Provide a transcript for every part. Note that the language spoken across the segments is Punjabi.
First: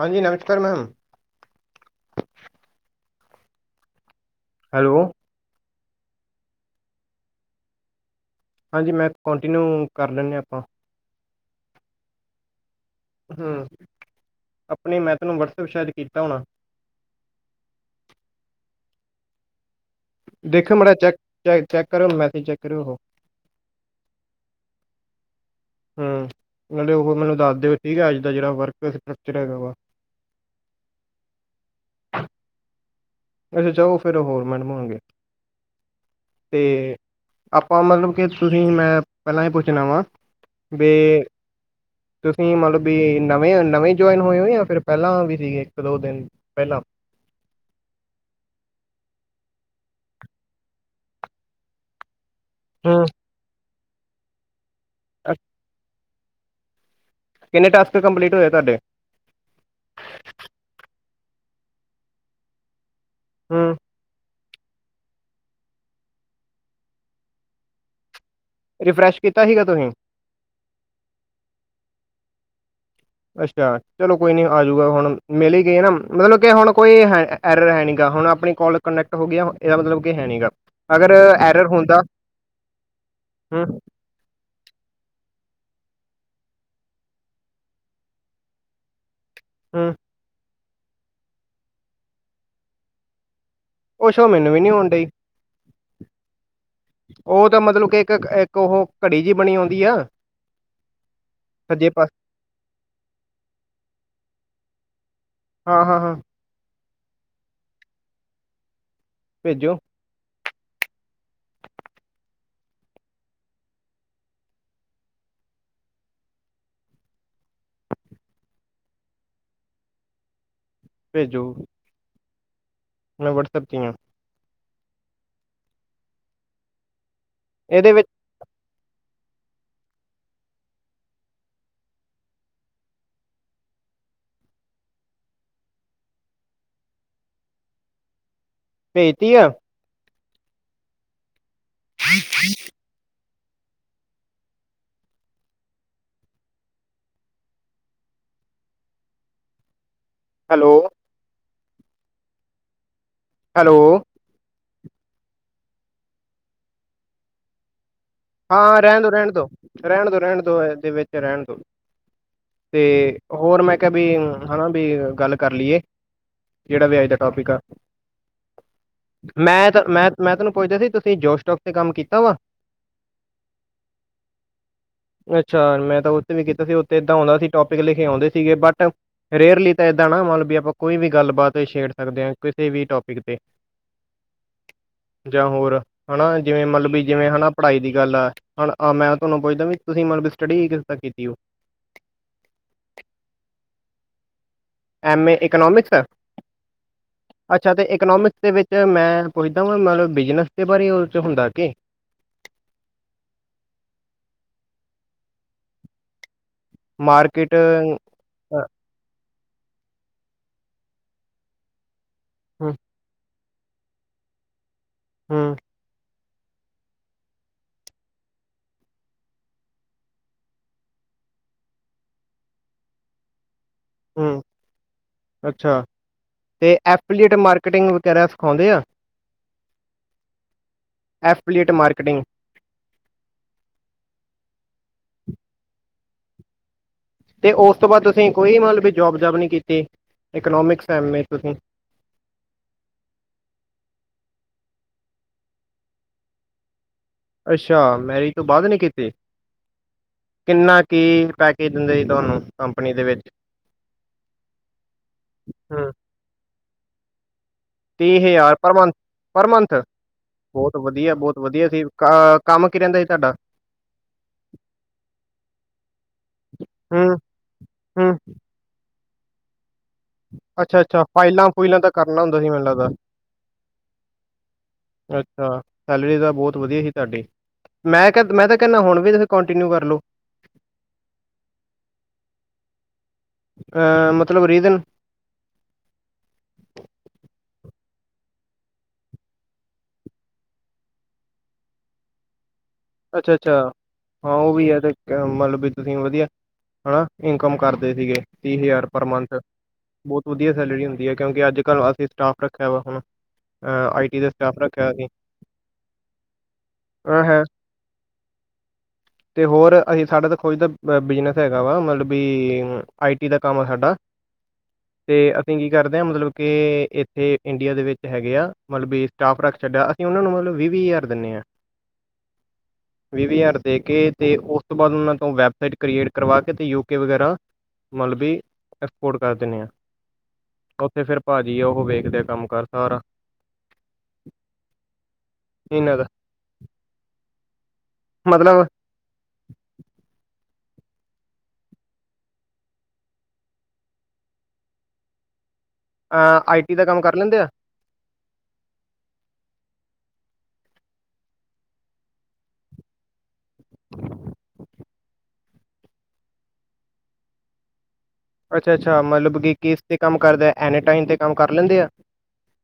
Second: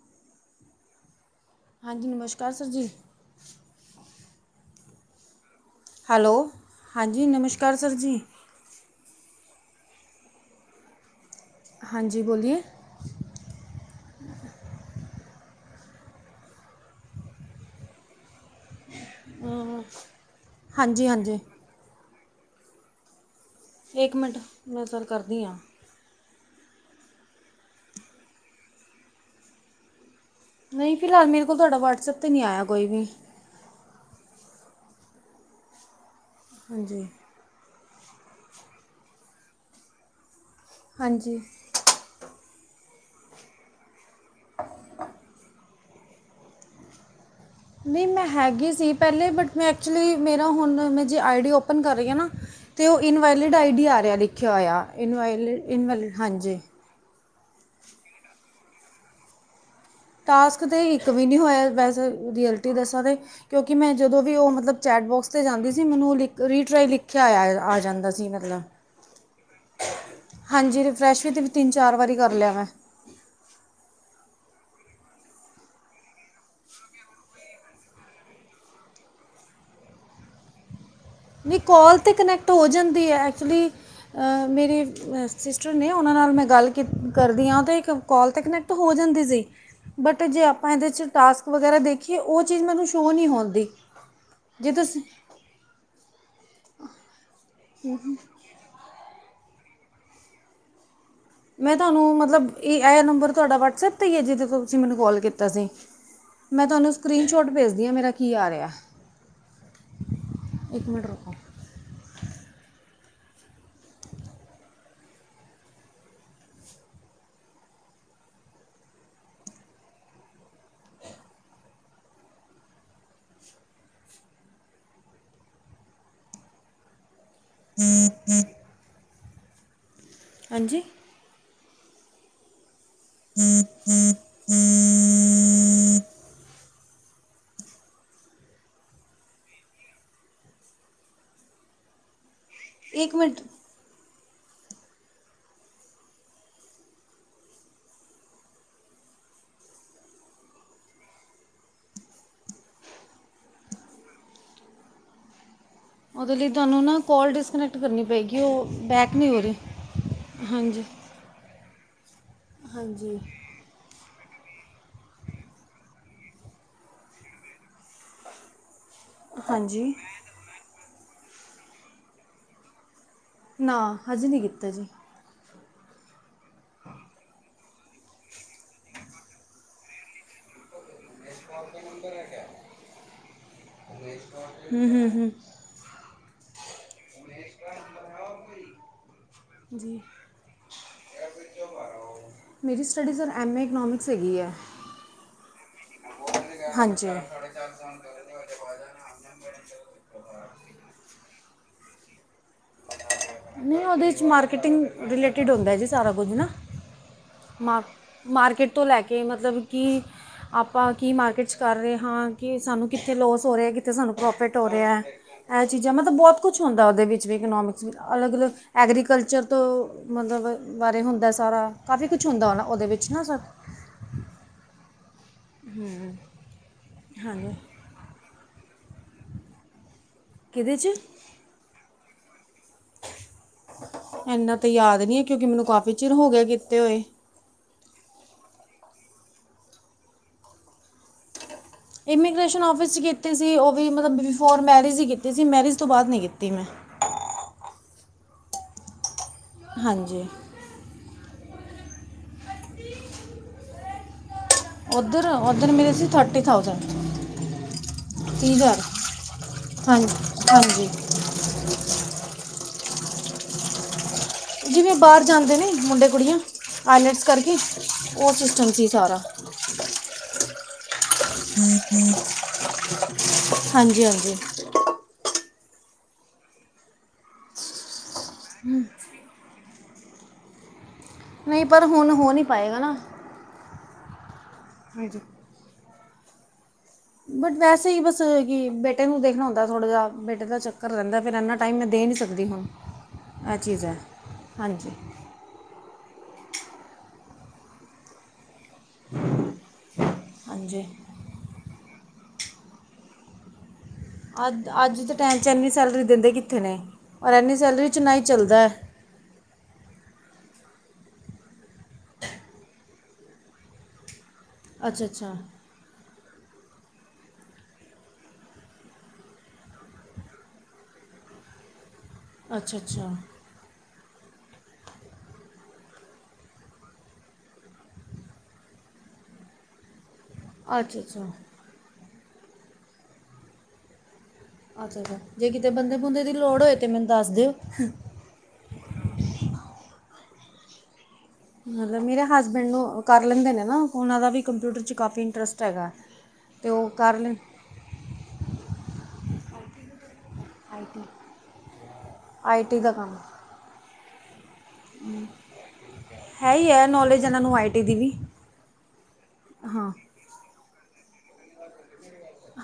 ਹਾਂਜੀ ਨਮਸਕਾਰ ਮੈਮ। ਹਾਂਜੀ ਨਮਸਕਾਰ ਸਰ ਜੀ। ਹੈਲੋ। ਹੈਲੋ, ਹਾਂਜੀ ਨਮਸਕਾਰ ਸਰ ਜੀ। ਹਾਂਜੀ ਮੈਂ ਕੰਟੀਨਿਊ ਕਰ ਲੈਂਦੇ ਹਾਂ ਆਪਾਂ। ਹਾਂਜੀ ਬੋਲੀਏ। ਹਮ ਆਪਣੇ ਮੈਂ ਤੈਨੂੰ ਵਟਸਐਪ ਸ਼ਾਇਦ ਕੀਤਾ ਹੋਣਾ। ਹਮ। ਦੇਖਿਓ ਮਾੜਾ ਚੈੱਕ ਚ ਚੈੱਕ ਕਰਿਓ ਮੈਸੇ ਚੈੱਕ ਕਰਿਓ। ਇੱਕ ਮਿੰਟ, ਮੈਂ ਸਰ ਕਰਦੀ ਹਾਂ। ਹਮ ਮਤਬ ਉਹ ਮੈਨੂੰ ਦੱਸ ਦਿਓ ਠੀਕ ਹੈ ਅੱਜ ਦਾ ਜਿਹੜਾ ਵਰਕ ਸਟਕਚਰ ਹੈਗਾ ਵਾ। ਨਹੀਂ ਫਿਲਹਾਲ ਮੇਰੇ ਕੋਲ ਤੁਹਾਡਾ ਵਟਸਐਪ ਤੇ ਨਹੀਂ ਆਇਆ ਕੋਈ ਵੀ। ਅੱਛਾ ਚੋ ਫਿਰ ਹੋਰ ਮੈਡਮ ਹੋਣਗੇ ਤੇ ਹਾਂਜੀ ਆਪਾਂ ਮਤਲਬ ਕਿ ਤੁਸੀਂ ਮੈਂ ਪਹਿਲਾਂ ਹੀ ਪੁੱਛਣਾ ਵਾ ਵੀ ਹਾਂਜੀ ਤੁਸੀਂ ਮਤਲਬ ਵੀ ਨਵੇਂ -ਨਵੇਂ ਜੁਆਇਨ ਹੋਏ ਹੋ ਜਾਂ ਫਿਰ ਪਹਿਲਾਂ ਵੀ ਸੀਗੇ ਇੱਕ ਦੋ ਦਿਨ ਪਹਿਲਾਂ। ਨਹੀਂ ਮੈਂ ਹੈਗੀ ਸੀ ਪਹਿਲੇ ਬਟ ਮੈਂ ਐਕਚੁਲੀ ਮੇਰਾ ਹੁਣ ਮੈਂ ਜੇ ਆਈ ਡੀ ਓਪਨ ਕਰ ਰਹੀ ਹਾਂ ਨਾ ਅਤੇ ਉਹ ਹੂੰ। ਇਨਵੈਲਿਡ ਆਈ ਡੀ ਆ ਰਿਹਾ ਲਿਖਿਆ ਹੋਇਆ ਅ- ਇਨਵੈਲਡ ਇਨਵੈਲਿਡ ਹਾਂਜੀ ਕਿੰਨੇ ਟਾਸਕ ਕੰਪਲੀਟ ਹੋਏ ਤੁਹਾਡੇ ਟਾਸਕ ਤਾਂ ਇੱਕ ਵੀ ਨਹੀਂ ਹੋਇਆ ਵੈਸੇ ਰੀਐਲਟੀ ਦੱਸਾਂ ਤਾਂ ਕਿਉਂਕਿ ਹੂੰ। ਮੈਂ ਜਦੋਂ ਵੀ ਉਹ ਮਤਲਬ ਚੈਟਬੋਕਸ 'ਤੇ ਜਾਂਦੀ ਸੀ ਮੈਨੂੰ ਉਹ ਲਿਖ ਰੀਟਰਾਈ ਲਿਖਿਆ ਆਇਆ ਆ ਜਾਂਦਾ ਸੀ ਮਤਲਬ ਰਿਫਰੈਸ਼ ਕੀਤਾ ਸੀਗਾ ਤੁਸੀਂ ਹਾਂਜੀ ਰਿਫਰੈਸ਼ ਵੀ ਤੇ ਤਿੰਨ ਚਾਰ ਵਾਰੀ ਕਰ ਲਿਆ ਮੈਂ। ਅੱਛਾ, ਚਲੋ ਕੋਈ ਨਹੀਂ ਆਜੂਗਾ ਹੁਣ ਮਿਲਦੀ ਗਈ ਨਾ ਮਤਲਬ ਕਿ ਹੁਣ ਕੋਈ ਹੈ ਐਰ ਹੈ ਨਹੀਂ ਹੈਗਾ ਹੁਣ ਆਪਣੀ ਕੋਲ ਕਨੈਕਟ ਹੋ ਗਿਆ ਇਹਦਾ ਮਤਲਬ ਕਿ ਹੈ ਨਹੀਂ ਹੈਗਾ। ਅਗਰ ਨਹੀਂ ਕੋਲ ਤਾਂ ਕਨੈਕਟ ਹੋ ਜਾਂਦੀ ਹੈ ਹੂੰ, ਐਕਚੁਲੀ ਮੇਰੇ ਸਿਸਟਰ ਨੇ ਉਹਨਾਂ ਨਾਲ ਮੈਂ ਗੱਲ ਕਿ ਕਰਦੀ ਹਾਂ ਅਤੇ ਇੱਕ ਕੋਲ 'ਤੇ ਕਨੈਕਟ ਹੋ ਜਾਂਦੀ ਸੀ ਹਮ ਬਟ ਜੇ ਆਪਾਂ ਇਹਦੇ 'ਚ ਟਾਸਕ ਵਗੈਰਾ ਦੇਖੀਏ ਉਹ ਚੀਜ਼ ਮੈਨੂੰ ਸ਼ੋਅ ਨਹੀਂ ਹੁੰਦੀ ਉਹ ਸ਼ੋ ਮੈਨੂੰ ਵੀ ਨਹੀਂੀ ਜੇ ਆਉਣ ਤੁਸੀਂ ਡਈ ਉਹ ਤਾਂ ਮਤਲਬ ਕਿ ਇੱਕ ਇੱਕ ਉਹ ਘੜੀ ਜਿਹੀ ਬਣੀ ਆਉਂਦੀ ਆ ਮੈਂ ਸੱਜੇ ਪਾਸ ਤੁਹਾਨੂੰ ਮਤਲਬ ਇਹ ਇਹ ਨੰਬਰ ਤੁਹਾਡਾ ਵਟਸਐਪ 'ਤੇ ਹੀ ਹੈ ਜਿਹਦੇ ਤੋਂ ਤੁਸੀਂ ਮੈਨੂੰ ਕੋਲ ਕੀਤਾ ਸੀ ਹਾਂ, ਹਾਂ, ਹਾਂ ਮੈਂ ਤੁਹਾਨੂੰ ਸਕਰੀਨ ਸ਼ੋਟ ਭੇਜਦੀ ਹਾਂ ਮੇਰਾ ਕੀ ਆ ਰਿਹਾ ਭੇਜੋ ਇੱਕ ਮਿੰਟ ਰੱਖੋ ਭੇਜੋ ਮੈਂ ਵਟਸਐਪ ' ਹਾਂ ਇਹਦੇ ਵਿੱਚ [unintelligible] ਹਾਂਜੀ [unintelligible] ਭੇਜਤੀ ਆ [unintelligible] ਇੱਕ ਮਿੰਟ ਹੈਲੋ ਹੈਲੋ ਉਹਦੇ ਲਈ ਤੁਹਾਨੂੰ ਨਾ ਕੋਲ ਡਿਸਕਨੈਕਟ ਕਰਨੀ ਪਏਗੀ ਉਹ ਹਾਂ ਰਹਿਣ ਦੋ ਬੈਕ ਨਹੀਂ ਰਹਿਣ ਹੋ ਦੋ ਰਹੀ ਰਹਿਣ ਦੋ ਰਹਿਣ ਦੋ ਹਾਂਜੀ ਇਹਦੇ ਵਿੱਚ ਰਹਿਣ ਤੋਂ ਹਾਂਜੀ ਤੇ ਹੋਰ ਮੈਂ ਵੀ ਹਨਾ ਵੀ ਗੱਲ ਕਰ ਲਈਏ ਜਿਹੜਾ ਵੀ ਅੱਜ ਦਾ ਟੋਪਿਕ ਆ ਮੈਂ ਤਾਂ ਹਾਂਜੀ ਮੈਂ ਮੈਂ ਤੁਹਾਨੂੰ ਪੁੱਛਦਾ ਸੀ ਤੁਸੀਂ ਜੋਸ਼ਟੋਕ ਤੇ ਕੰਮ ਕੀਤਾ ਵਾ ਨਾ ਅੱਜੇ ਨਹੀਂ ਕੀਤਾ ਜੀ ਅੱਛਾ ਮੈਂ ਤਾਂ ਉੱਥੇ ਵੀ ਕੀਤਾ ਸੀ ਉੱਥੇ ਏਦਾਂ ਆਉਂਦਾ ਸੀ ਟੋਪਿਕ ਲਿਖ ਆਉਂਦੇ ਸੀਗੇ ਬਟ ਰੇਅਰਲੀ ਏਦਾਂ ਨਾ ਮਤਲਬ ਵੀ ਆਪਾਂ ਕੋਈ ਵੀ ਗੱਲਬਾਤ ਛੇੜ ਸਕਦੇ ਹਾਂ ਕਿਸੇ ਵੀ ਟੋਪਿਕ ਤੇ ਹਮ ਹਮ ਹਮ ਜਾਂ ਹੋਰ ਹਨਾ ਜਿਵੇਂ ਮਤਲਬ ਵੀ ਜਿਵੇਂ ਹਨਾ ਪੜ੍ਹਾਈ ਦੀ ਗੱਲ ਆ ਹਣ ਮੈਂ ਤੁਹਾਨੂੰ ਪੁੱਛਦਾ ਵੀ ਜੀ ਤੁਸੀਂ ਮਤਲਬ ਵੀ ਸਟੱਡੀ ਕਿਸ ਤ ਕੀਤੀ ਹੋ ਮੇਰੀ studies sir M A economics ਹੈਗੀ ਹੈ ਐਮ ਏ ਇਕੋਨੋਮਿਕਸ ਹੈ ਹਾਂਜੀ ਅੱਛਾ ਤੇ ਇਕਨੋਮਿਕਸ ਦੇ ਵਿੱਚ ਮੈਂ ਪੁੱਛਦਾ ਵ ਮਤਲਬ ਬਿਜਨਸ ਦੇ ਬਾਰੇ ਉਹ ' ਹੁੰਦਾ ਕਿ ਨਹੀਂ ਉਹਦੇ 'ਚ ਮਾਰਕੀਟਿੰਗ ਰਿਲੇਟਿਡ ਹੁੰਦਾ ਜੀ ਸਾਰਾ ਕੁਝ ਨਾ ਮਾ ਮਾਰਕਿਟੀਂਗ ਮਾਰਕੀਟ ਤੋਂ ਲੈ ਕੇ ਮਤਲਬ ਕਿ ਆਪਾਂ ਕੀ ਮਾਰਕੀਟ 'ਚ ਕਰ ਰਹੇ ਹਾਂ ਕਿ ਹੂੰ ਸਾਨੂੰ ਕਿੱਥੇ ਲੋਸ ਹੋ ਰਿਹਾ ਕਿੱਥੇ ਸਾਨੂੰ ਪ੍ਰੋਫਿਟ ਹੋ ਰਿਹਾ ਇਹ [unintelligible] ਚੀਜ਼ਾਂ ਮਤਲਬ ਬਹੁਤ ਕੁਛ ਹੁੰਦਾ ਉਹਦੇ ਵਿੱਚ ਵੀ ਇਕਨੋਮਿਕਸ ਵਿੱਚ ਅਲੱਗ -ਅਲੱਗ ਐਗਰੀਕਲਚਰ ਤੋਂ ਮਤਲਬ ਬਾਰੇ ਹੁੰਦਾ ਸਾਰਾ ਕਾਫੀ ਕੁਛ ਹੁੰਦਾ ਉਹ ਨਾ ਉਹਦੇ ਵਿੱਚ ਕੁੱਛ ਨਾ ਸਰ ਹਮ ਅੱਛਾ ਤੇ ਐਪਲੀਏਟ ਹਾਂਜੀ ਮਾਰਕੀਟਿੰਗ ਵਗੈਰਾ ਸਿਖਾਉਂਦੇ ਆ ਕਿਹਦੇ 'ਚ ਐਫਲੀਟ ਮਾਰਕਟਿੰਗ ਇੰਨਾ ਤੇ ਯਾਦ ਨੀ ਹੈ ਕਿਉਂਕਿ ਮੈਨੂੰ ਕਾਫ਼ੀ ਚਿਰ ਹੋ ਗਿਆ ਕੀਤੇ ਹੋਏ ਤੇ ਉਸ ਤੋਂ ਬਾਅਦ ਤੁਸੀਂ ਕੋਈ ਮਤਲਬ ਜੋਬ ਜਬ ਨੀ ਕੀਤੀ ਇਕਨੋਮਿਕਸ ਐਮ ਏ ਤੁਸੀਂ ਇਮੀਗ੍ਰੇਸ਼ਨ ਆਔਫਿਸ 'ਚ ਕੀਤੀ ਸੀ ਉਹ ਵੀ ਮਤਲਬ ਬਿਫੋਰ ਮੈਰਿਜ ਹੀ ਕੀਤੀ ਸੀ ਮੈਰਿਜ ਤੋਂ ਬਾਅਦ ਨਹੀਂ ਕੀਤੀ ਮੈਂ ਅੱਛਾ ਮੈਰਿਜ ਤੋਂ ਬਾਅਦ ਨੇ ਕੀਤੀ ਹਾਂਜੀ ਕਿੰਨਾ ਕੀ ਪੈਕੇਜ ਦਿੰਦੇ ਜੀ ਤੁਹਾਨੂੰ ਕੰਪਨੀ ਦੇ ਵਿੱਚ ਉੱਧਰ ਉੱਧਰ ਹੂੰ ਮਿਲੇ ਸੀ ਥਰਟੀ ਥਾਊਸੈਂਡ ਤੀਹ ਹਜ਼ਾਰ ਪਰ ਮੰਥ, ਪਰ ਮੰਥ ਹਾਂਜੀ ਬਹੁਤ ਹਾਂਜੀ ਵਧੀਆ, ਬਹੁਤ ਵਧੀਆ ਸੀ ਅ ਕੰਮ ਕੀ ਰਹਿੰਦਾ ਸੀ ਤੁਹਾਡਾ ਜਿਵੇਂ ਬਾਹਰ ਜਾਂਦੇ ਨੇ ਮੁੰਡੇ ਕੁੜੀਆਂ ਹੂੰ ਆਈਲੈਟਸ ਕਰਕੇ ਹੂੰ ਉਹ ਚ ਚੰਜੀ ਸਾਰਾ ਅੱਛਾ ਅੱਛਾ ਫਾਈਲਾਂ ਫੁਈਲਾਂ ਤਾਂ ਕਰਨਾ ਹੁੰਦਾ ਸੀ ਮੈਨੂੰ ਲੱਗਦਾ ਹਾਂਜੀ- ਹਾਂਜੀ। ਅੱਛਾ, ਸੈਲਰੀ ਤਾਂ ਬਹੁਤ ਵਧੀਆ ਸੀ ਤੁਹਾਡੀ, ਮੈਂ ਕ ਮੈਂ ਤਾਂ ਕਹਿੰਦਾ ਹੁਣ ਵੀ ਕੰਟੀਨਿਊ ਕਰ ਲੋ ਨਹੀਂ ਪਰ ਹੁਣ ਹੋ ਨਹੀਂ ਪਾਏਗਾ ਨਾ ਅ ਮਤਲਬ ਰੀਜ਼ਨ ਹਾਂਜੀ ਬਟ ਵੈਸੇ ਹੀ ਬਸ ਕਿ ਬੇਟੇ ਨੂੰ ਦੇਖਣਾ ਹੁੰਦਾ ਥੋੜਾ ਜਿਹਾ, ਬੇਟੇ ਦਾ ਚੱਕਰ ਰਹਿੰਦਾ ਫਿਰ ਇਨਾ ਟਾਈਮ ਮੈਂ ਦੇ ਨਹੀਂ ਸਕਦੀ ਹਾਂ ਅੱਛਾ -ਅੱਛਾ ਹਾਂ ਉਹ ਵੀ ਹੈ ਤੇ ਮਤਲਬ ਵੀ ਤੁਸੀਂ ਵਧੀਆ ਹਨਾ, ਇਨਕਮ ਕਰਦੇ ਸੀਗੇ ਤੀਹ ਹਜ਼ਾਰ ਪਰ ਮੰਥ ਬਹੁਤ ਵਧੀਆ ਹਾਂਜੀ ਸੈਲਰੀ ਹੁੰਦੀ ਹੈ ਕਿਉਂਕਿ ਅੱਜ ਕੱਲ੍ਹ ਅਸੀਂ ਸਟਾਫ ਰੱਖਿਆ ਵਾ ਹੁਣ, ਅਈ ਅੱਜ ਅੱਜ ਦੇ ਟਾਈਮ 'ਚ ਇੰਨੀ ਸੈਲਰੀ ਦਿੰਦੇ ਕਿੱਥੇ ਨੇ, ਅ ਪਰ ਹੈ ਇਨੀ ਸੈਲਰੀ 'ਚ ਨਹੀਂ ਹੀ ਚੱਲਦਾ ਅਤੇ ਹੋਰ ਅਸੀਂ ਸਾਡਾ ਤਾਂ ਖੁਜ ਦਾ ਬਿਜਨਸ ਹੈਗਾ ਵਾ ਮਤਲਬ ਵੀ ਆਈ ਟੀ ਦਾ ਕੰਮ ਆ ਸਾਡਾ ਅੱਛਾ ਤੇ ਅੱਛਾ ਅਸੀਂ ਜ ਕਰਦੇ ਹ ਮਤਲਬ ਕਿ ਇੱਥੇ ਇੰਡੀਆ ਦੇ ਵਿੱਚ ਹੈਗੇ ਆ ਮਤਲਬ ਵੀ ਸਟਾਫ ਰੱਖ ਛੱਡਿਆ ਅਤੇ ਉਹਨਾਂ ਨੂੰ ਮਤਲਬ ਵੀਹ- ਵੀਹ ਹਜ਼ਾਰ ਦਿੰਦੇ ਹਾਂ ਅੱਛਾ- ਅੱਛਾ। ਵੀਹ ਹਜ਼ਾਰ ਦੇ ਕੇ, ਤੇ ਉਸ ਤੋਂ ਬਾਅਦ ਉਹਨਾਂ ਤੋਂ ਵੈਬਸਾਈਟ ਕ੍ਰੀਏਟ ਕਰਵਾ ਕੇ ਤੇ ਯੂਕੇ ਵਗੈਰਾ ਮਤਲਬ ਵੀ, ਐਕਸਪੋਰਟ ਕਰ ਦਿੰਦੇ ਹਾਂ। ਅੱਛਾ ਉੱਥੇ ਫਿਰ ਅੱਛਾ ਭਾਜੀ ਉਹ ਵੇਖਦੇ ਆ ਕੰਮ ਕਰ ਸਾਰਾ ਅੱਛਾ -ਅੱਛਾ ਜੇ ਕਿਤੇ ਬੰਦੇ ਇਹਨਾਂ ਦਾ -ਬੁੰਦੇ ਦੀ ਲੋੜ ਹੋਏ ਤੇ ਮੈਨੂੰ ਦੱਸ ਦਿਓ। ਮਤਲਬ ਮਤਲਬ, ਮੇਰੇ ਹਸਬੈਂਡ ਨੂੰ ਕਰ ਲੈਂਦੇ ਨੇ ਨਾ ਉਹਨਾਂ ਦਾ ਵੀ ਕੰਪਿਊਟਰ ਚ ਕਾਫ਼ੀ ਇੰਟਰਸਟ ਹੈਗਾ ਅ ਅਤੇ ਆਈਟੀ ਦਾ ਉਹ ਕੰਮ ਕਰ ਲੈਣ ਲੈਂਦੇ ਆ ਆਈਟੀ, ਆਈਟੀ ਦਾ ਕੰਮ ਹਮ ਹੈ ਹੀ ਹੈ ਨੌਲੇਜ ਇਹਨਾਂ ਨੂੰ ਆਈਟੀ ਦੀ ਵੀ ਅੱਛਾ -ਅੱਛਾ ਮਤਲਬ ਕਿ ਕਿਸ ਹਾਂ ਤੇ ਕੰਮ ਕਰਦਾ ਐਨੀ ਟਮ ਤੇ ਕੰਮ ਕਰ ਲੈਂਦੇ ਆ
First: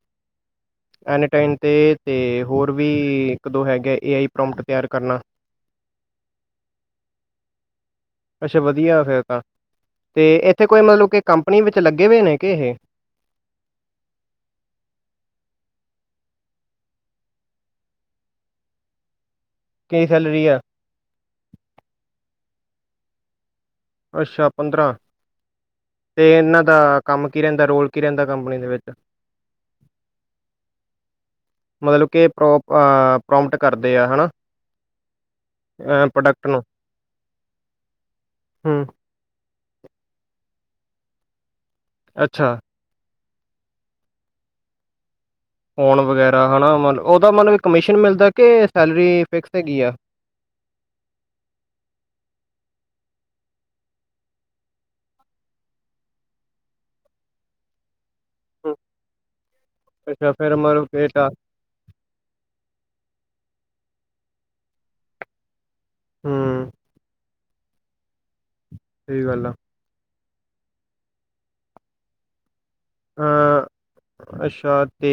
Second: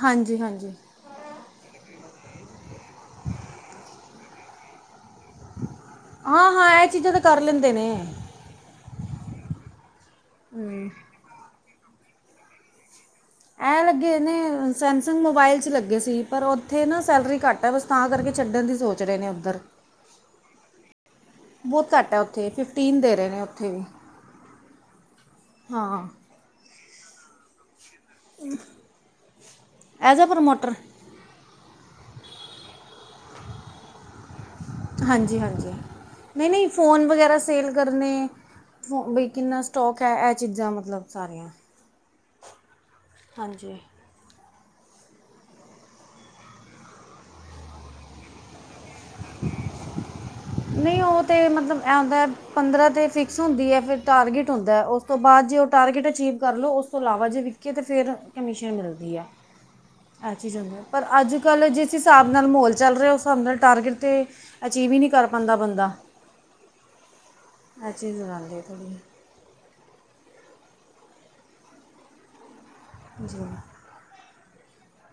ਹਾਂਜੀ-ਹਾਂਜੀ। ਐਨੀ ਟਾਈਮ ਤੇ ਤੇ ਹੋਰ ਵੀ ਇੱਕ ਦੋ ਹੈਗੇ ਏ ਆਈ ਪ੍ਰੋਮਟ ਤਿਆਰ ਕਰਨਾ ਹਾਂ -ਹਾਂ ਇਹ ਚੀਜ਼ਾਂ ਤੇ ਕਰ ਲੈਂਦੇ ਨੇ। ਅੱਛਾ ਵਧੀਆ ਫਿਰ ਤਾਂ, ਤੇ ਇੱਥੇ ਕੋਈ ਹਮ, ਮਤਲਬ ਕਿ ਕੰਪਨੀ ਵਿੱਚ ਲੱਗੇ ਹੋਏ ਨੇ ਕਿ ਇਹ ਇਹ ਲੱਗੇ ਇਹਨੇ ਸੈਮਸੰਗ ਮੋਬਾਇਲ ਚ ਲੱਗੇ ਸੀ ਪਰ ਉੱਥੇ ਨਾ ਸੈਲਰੀ ਘੱਟ ਹੈ ਬਸ ਤਾਂ ਕਰਕੇ ਛੱਡਣ ਦੀ ਸੋਚ ਰਹੇ ਨੇ ਉੱਧਰ ਕਿ ਸੈਲਰੀ ਹੈ ਬਹੁਤ ਘੱਟ ਹੈ, ਉੱਥੇ ਫਿਫਟੀਨ ਦੇ ਰਹੇ ਨੇ ਉੱਥੇ ਵੀ ਅੱਛਾ ਪੰਦਰ੍ਹਾਂ ਹਾਂ ਤੇ ਇਹਨਾਂ ਦਾ ਕੰਮ ਕੀ ਰਹਿੰਦਾ ਰੋਲ ਕੀ ਰਹਿੰਦਾ ਕੰਪਨੀ ਦੇ ਵਿੱਚ ਐਜ਼ ਅ ਪ੍ਰਮੋਟਰ ਮਤਲਬ ਕਿ ਪ੍ਰੋ ਪ੍ਰੋਮਟ ਕਰਦੇ ਆ ਹੈ ਨਾ, ਪ੍ਰੋਡਕਟ ਨੂੰ ਫੋਨ ਵਗੈਰਾ ਸੇਲ ਕਰਨੇ ਹਮ ਫੋ ਬਈ ਕਿੰਨਾ ਸਟੋਕ ਹੈ ਇਹ ਚੀਜ਼ਾਂ ਮਤਲਬ ਸਾਰੀਆਂ ਅੱਛਾ ਹਾਂਜੀ ਫੋਨ ਵਗੈਰਾ ਹਨਾ, ਉਹਦਾ ਮਤਲਬ ਕਮਿਸ਼ਨ ਮਿਲਦਾ ਕਿ, ਸੈਲਰੀ ਫਿਕਸ ਹੈਗੀ ਆ। ਨਹੀਂ ਉਹ ਤੇ ਮਤਲਬ ਇਹ ਹੁੰਦਾ ਪੰਦਰਾਂ ਤੇ ਫਿਕਸ ਹੁੰਦੀ ਹੈ, ਫਿਰ ਟਾਰਗੇਟ ਹੁੰਦਾ ਉਸ ਤੋਂ ਬਾਅਦ ਜੇ ਉਹ ਟਾਰਗੇਟ ਅਚੀਵ ਕਰ ਲਉ, ਉਸ ਤੋਂ ਇਲਾਵਾ ਜੇ ਵਿਕੇ ਤਾਂ ਫਿਰ ਕਮੀਸ਼ਨ ਹੂੰ, ਮਿਲਦੀ ਐ, ਅੱਛਾ ਚੀਜ਼ ਫਿਰ ਹੁੰਦੀ ਮਤਲਬ ਪਰ ਕਿ ਟ ਅੱਜ ਅੱਜ-ਕੱਲ੍ਹ ਜਿਸ ਹਿਸਾਬ ਨਾਲ ਮਾਹੌਲ ਚੱਲ ਰਿਹਾ, ਉਸ ਹਿਸਾਬ ਨਾਲ ਟਾਰਗੇਟ 'ਤੇ ਅਚੀਵ ਹੀ ਨਹੀਂ ਕਰ ਪਾਉਂਦਾ ਬੰਦਾ ਹੂੰ, ਅ ਚੀਜ਼ ਰਾਂਦੀ ਹੀ ਸਹੀ ਗੱਲ ਆ ਜੀ ਅ ਅੱਛਾ ਤੇ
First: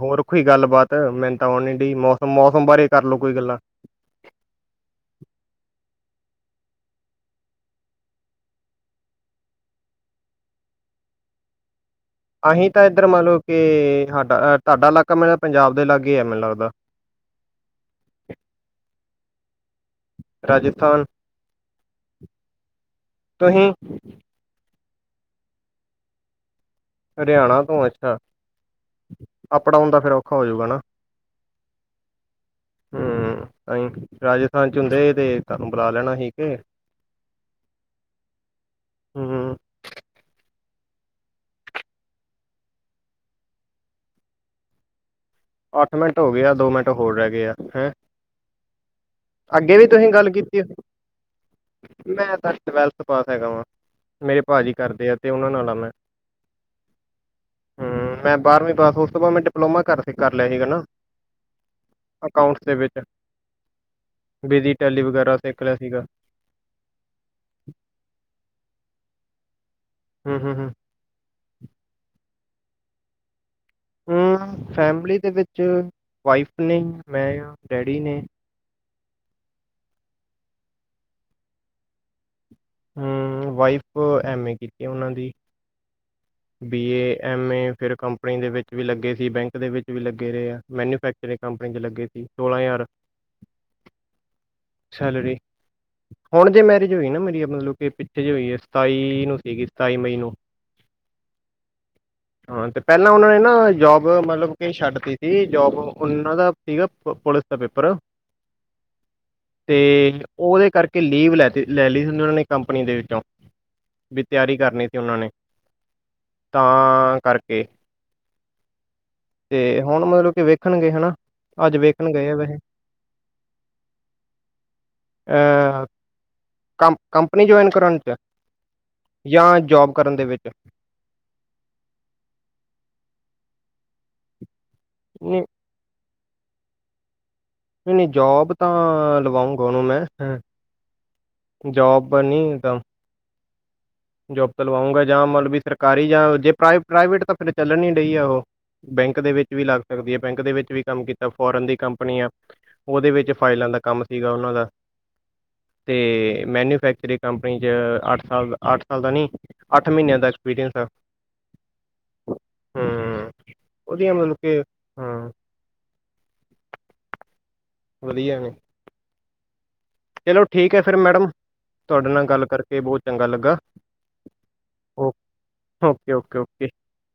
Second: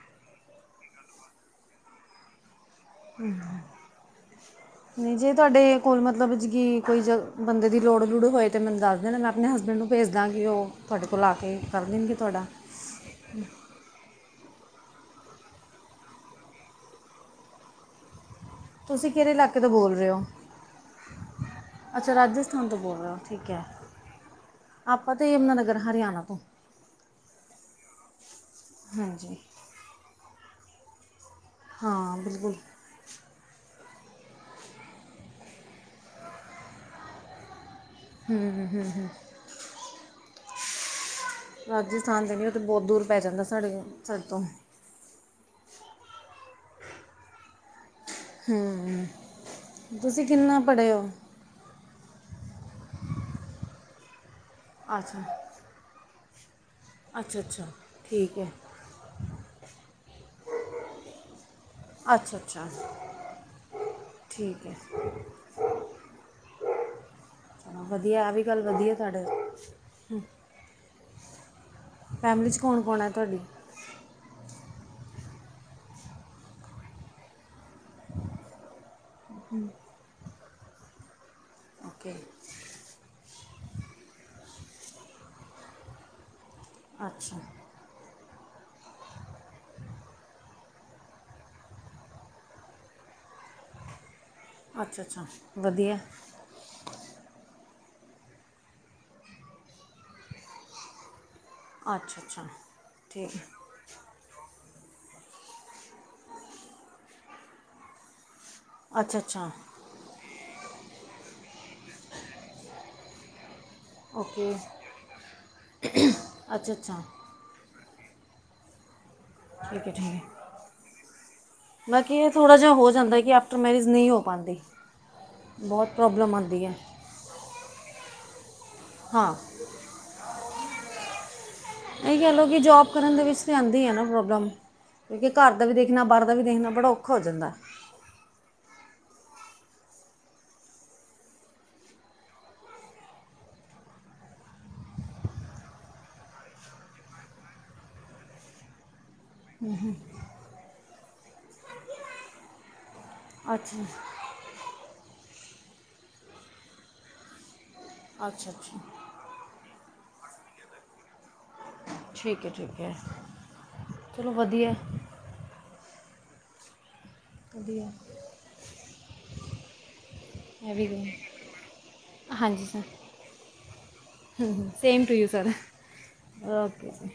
ਹੋਰ ਕੋਈ ਗੱਲਬਾਤ, ਮੈਨੂੰ ਤਾਂ ਉਹਨ ਦੀ ਮੌਸਮ-ਮੌਸਮ ਬਾਰੇ ਕਰ ਲਓ ਕੋਈ ਗੱਲਾਂ। [unintelligible] [unintelligible] ਨਹੀਂ ਜੇ ਤੁਹਾਡੇ ਕੋਲ ਮਤਲਬ ਜਗੀ ਕੋਈ ਬੰਦੇ ਦੀ ਲੋੜ-ਲੂੜ ਹੋਏ ਤੇ ਮੈਨੂੰ ਦੱਸ ਦੇ ਨਾ ਮੈਂ ਆਪਣੇ ਹਸਬੈਂਡ ਨੂੰ ਭੇਜਦਾ ਗਈ, ਕਿ ਉਹ ਤੁਹਾਡੇ ਕੋਲ ਆ ਕੇ ਕਰ ਦੇਣਗੇ ਤੁਹਾਡਾ ਅਸੀਂ ਤਾਂ ਇੱਧਰ ਮੰਨ ਲਓ, ਕਿ ਸਾਡਾ ਤੁਹਾਡਾ ਇਲਾਕਾ ਮੈੂੰ ਪੰਜਾਬ ਦੇ ਇਲਾਗੇ ਹੈ ਮੈਨੂੰ ਲੱਗਦਾ ਤੁਸੀਂ ਕਿਹੜੇ ਇਲਾਕੇ ਤੋਂ ਬੋਲ ਰਹੇ ਹੋ-? ਰਾਜਸਥਾਨ ਅੱਛਾ ਰਾਜਸਥਾਨ ਤੋਂ ਬੋਲ ਰਹੇ ਹੋ ਠੀਕ ਹੈ। ਤੁਸੀਂ ਆਪਾਂ ਤੇ ਯਮੁਨਾ ਨਗਰ ਹਰਿਆਣਾ ਤੋਂ ਹਰਿਆਣਾ ਤੋਂ ਅੱਛਾ ਹਾਂਜੀ ਅਪ ਡਾਊਨ ਦਾ ਫਿਰ ਔਖਾ ਹੋਜੂਗਾ ਨਾ ਹਾਂ ਬਿਲਕੁਲ ਹੂੰ, ਰਾਜਸਥਾਨ ਚ ਹੁੰਦੇ ਤੇ ਤੁਹਾਨੂੰ ਬੁਲਾ ਲੈਣਾ ਸੀ ਠੀਕੇ [unintelligible] ਹੂੰ-ਹੂੰ-ਹੂੰ-ਹੂੰ ਹੂੰ, ਰਾਜਸਥਾਨ ਜਾਣੀ ਉਹ ਤਾਂ ਬਹੁਤ ਦੂਰ ਪੈ ਜਾਂਦਾ ਸਾਡੇ ਸਡੇ ਤੋਂ ਅੱਠ ਮਿੰਟ ਹੋ ਗਿਆ ਏ ਆ, ਦੋ ਮਿੰਟ ਹੋਰ ਰਹਿ ਗਏ ਆ ਹੈਂ ਹੂੰ ਅੱਗੇ ਵੀ ਤੁਸੀਂ ਗੱਲ ਕੀਤੀ ਕਿੰਨਾ ਆ? ਪੜ੍ਹੇ ਹੋ ਮੈਂ ਤਾਂ ਟਵੈਲਥ ਪਾਸ ਹੈਗਾ, ਵਾਂ ਮੇਰੇ ਭਾ ਜੀ ਕਰਦੇ ਆ ਅੱਛਾ ਤੇ ਉਹਨਾਂ ਨਾਲ ਆ ਮੈਂ ਅੱਛਾ ਅੱਛਾ ਹੂੰ, ਮੈਂ ਠੀਕ ਹੈ ਬਾਰਵੀ ਪਾਸ ਉਸ ਤੋਂ ਬਾਅਦ ਮੈਂ ਡਿਪਲੋਮਾ ਕਰ ਕਰ ਲਿਆ ਸੀਗਾ ਨਾ ਅੱਛਾ ਅਕਾਊਟਸ ਅੱਛਾ ਦੇ ਵਿੱਚ ਠੀਕ ਹੈ ਬੇਸਿਕ ਵਗੈਰਾ ਸਿੱਖ ਲਿਆ ਸੀਗਾ। ਵਧੀਆ ਆ ਵੀ ਗੱਲ ਵਧੀਆ ਤੁਡੇ ਹੂੰ ਹੂੰ ਹੂੰ ਫੈਮਿਲੀ 'ਚ ਕੌਣ-ਕੌਣ ਹੈ ਤੁਹਾਡੀ? ਫੈਮਿਲੀ ਦੇ ਵਿੱਚ ਵਾਈਫ ਨੇ ਮੈਂ ਡੈਡੀ ਨੇ, [unintelligible] ਓਕੇ, ਹਮ ਵਾਈਫ ਐਮ ਏ ਕੀਤੀ ਉਹਨਾਂ ਦੀ ਬੀ ਏ ਅੱਛਾ ਐਮ ਏ ਫਿਰ ਕੰਪਨੀ ਦੇ ਵਿੱਚ ਵੀ ਲੱਗੇ ਸੀ ਬੈਂਕ ਦੇ ਵਿੱਚ ਵੀ ਲੱਗੇ ਰਹੇ ਆ ਮੈਨੂਫੈਕਚਰਿੰਗ ਕੰਪਨੀ ਚ ਲੱਗੇ ਸੀ ਸੋਲਾਂ ਹਜ਼ਾਰ [inaudible] ਅੱਛਾ ਅੱਛਾ ਵਧੀਆ ਹੁਣੇ ਮੈਰਿਜ ਹੋਈ ਨਾ ਮੇਰੀ, ਮਤਲਬ ਕਿ ਪਿੱਛੇ ਜੇ ਹੋਈ ਹੈ, ਸਤਾਈ ਨੂੰ ਸੀਗੀ ਸਤਾਈ ਮਈ ਨੂੰ ਅੱਛਾ ਅੱਛਾ ਹਾਂ ਤੇ ਪਹਿਲਾਂ ਉਹਨਾਂ ਠੀਕ ਨੇ ਹੈ, ਨਾ ਜੋਬ ਮਤਲਬ ਕਿ ਛੱਡਤੀ ਸੀ, ਜੋਬ ਉਹਨਾਂ ਦਾ ਸੀਗਾ, ਪੁਲਿਸ ਦਾ ਪੇਪਰ ਅੱਛਾ-ਅੱਛਾ, ਤੇ ਉਹਦੇ ਕਰਕੇ ਲੀਵ ਲੈ-ਲੈ ਲਈ ਉਹਨਾਂ ਨੇ ਕੰਪਨੀ ਦੇ ਵਿੱਚੋਂ ਵੀ ਓਕੇ ਤਿਆਰੀ ਕਰਨੀ ਸੀ ਉਹਨਾਂ ਨੇ ਅੱਛਾ ਅੱਛਾ ਤਾਂ ਕਰਕੇ ਤੇ ਠੀਕ ਹੈ ਠੀਕ ਹੁਣ ਹੈ ਮਤਲਬ ਕਿ ਵੇਖਣਗੇ ਹਨਾ। ਅੱਜ ਵੇਖਣ ਬਾਕੀ ਗਏ ਇਹ ਆ ਥੋੜ੍ਹਾ ਵੈਸੇ ਜਿਹਾ ਹੋ ਜਾਂਦਾ, ਕਿ ਆਫਟਰ ਮੈਰਿਜ ਨਹੀਂ ਹੋ ਪਾਉਂਦਾ। ਅ ਬਹੁਤ ਪ੍ਰੋਬਲਮ ਆਉਂਦੀ ਹੈ। ਕੰ ਕੰਪਨੀ ਜੁਆਇਨ ਕਰਨਉਣ 'ਚ ਹਾਂ ਜਾਂ ਜੋਬ ਕਰਨ ਦੇ ਵਿੱਚ ਇਹੀ ਕਹਿ ਲਓ ਕਿ ਜੋਬ ਕਰਨ ਦੇ ਵਿੱਚ ਤੇ ਆਉਂਦੀ ਹੈ ਨਾ ਪ੍ਰੋਬਲਮ ਕਿਉਂਕਿ ਨਹੀਂ ਘਰ ਦਾ ਵੀ ਦੇਖਣਾ ਬਾਹਰ ਦਾ ਵੀ ਦੇਖਣਾ ਬੜਾ ਔਖਾ ਹੋ ਜਾਂਦਾ ਹੈ। ਨਹੀਂ ਨਹੀਂ ਜੋਬ ਤਾਂ ਲਵਾਉਂਗਾ ਉਹਨੂੰ ਮੈਂ [inaudible] ਜੋਬ ਤਾਂ ਲਵਾਉਂਗਾ ਜਾਂ ਮਤਲਬ ਵੀ ਸਰਕਾਰੀ ਜਾਂ ਜੇ ਪ੍ਰਾਈਵੇਟ ਤਾਂ ਫਿਰ ਚੱਲਣ ਹੀ ਡਹੀ ਹੈ ਉਹ ਬੈਂਕ ਦੇ ਵਿੱਚ ਵੀ ਲੱਗ ਸਕਦੀ ਹੈ। ਬੈਂਕ ਦੇ ਵਿੱਚ ਵੀ ਕੰਮ ਕੀਤਾ, ਫੋਰਨ ਦੀ ਕੰਪਨੀ ਆ ਉਹਦੇ ਵਿੱਚ ਹੈ। ਫਾਈਲਾਂ ਦਾ ਅੱਛਾ ਕੰਮ ਸੀਗਾ ਉਹਨਾਂ ਦਾ ਤੇ ਮੈਨੂਫੈਕਚਰਿੰਗ ਕੰਪਨੀ ਚ ਅੱਠ ਸਾਲ ਅੱਛਾ ਦਾ ਅੱਛਾ ਅੱਠ ਸਾਲ ਦਾ ਨੀ ਅੱਠ ਮਹੀਨਿਆਂ ਦਾ ਐਕਸਪੀਰੀਅੰਸ ਠੀਕ ਹੈ ਠੀਕ ਹੈ ਹੂੰ ਉਹਦੀਆਂ ਚਲੋ ਮਤਲਬ ਕਿ ਵਧੀਆ ਹਾਂ [inaudible] ਵਧੀਆ ਨੇ ਚਲੋ ਠੀਕ ਇਹ ਹੈ ਵੀ ਫਿਰ ਗਏ ਮੈਡਮ ਤੁਹਾਡੇ ਨਾਲ ਗੱਲ ਕਰਕੇ ਬਹੁਤ ਚੰਗਾ ਲੱਗਾ same uh to you sir okay okay okay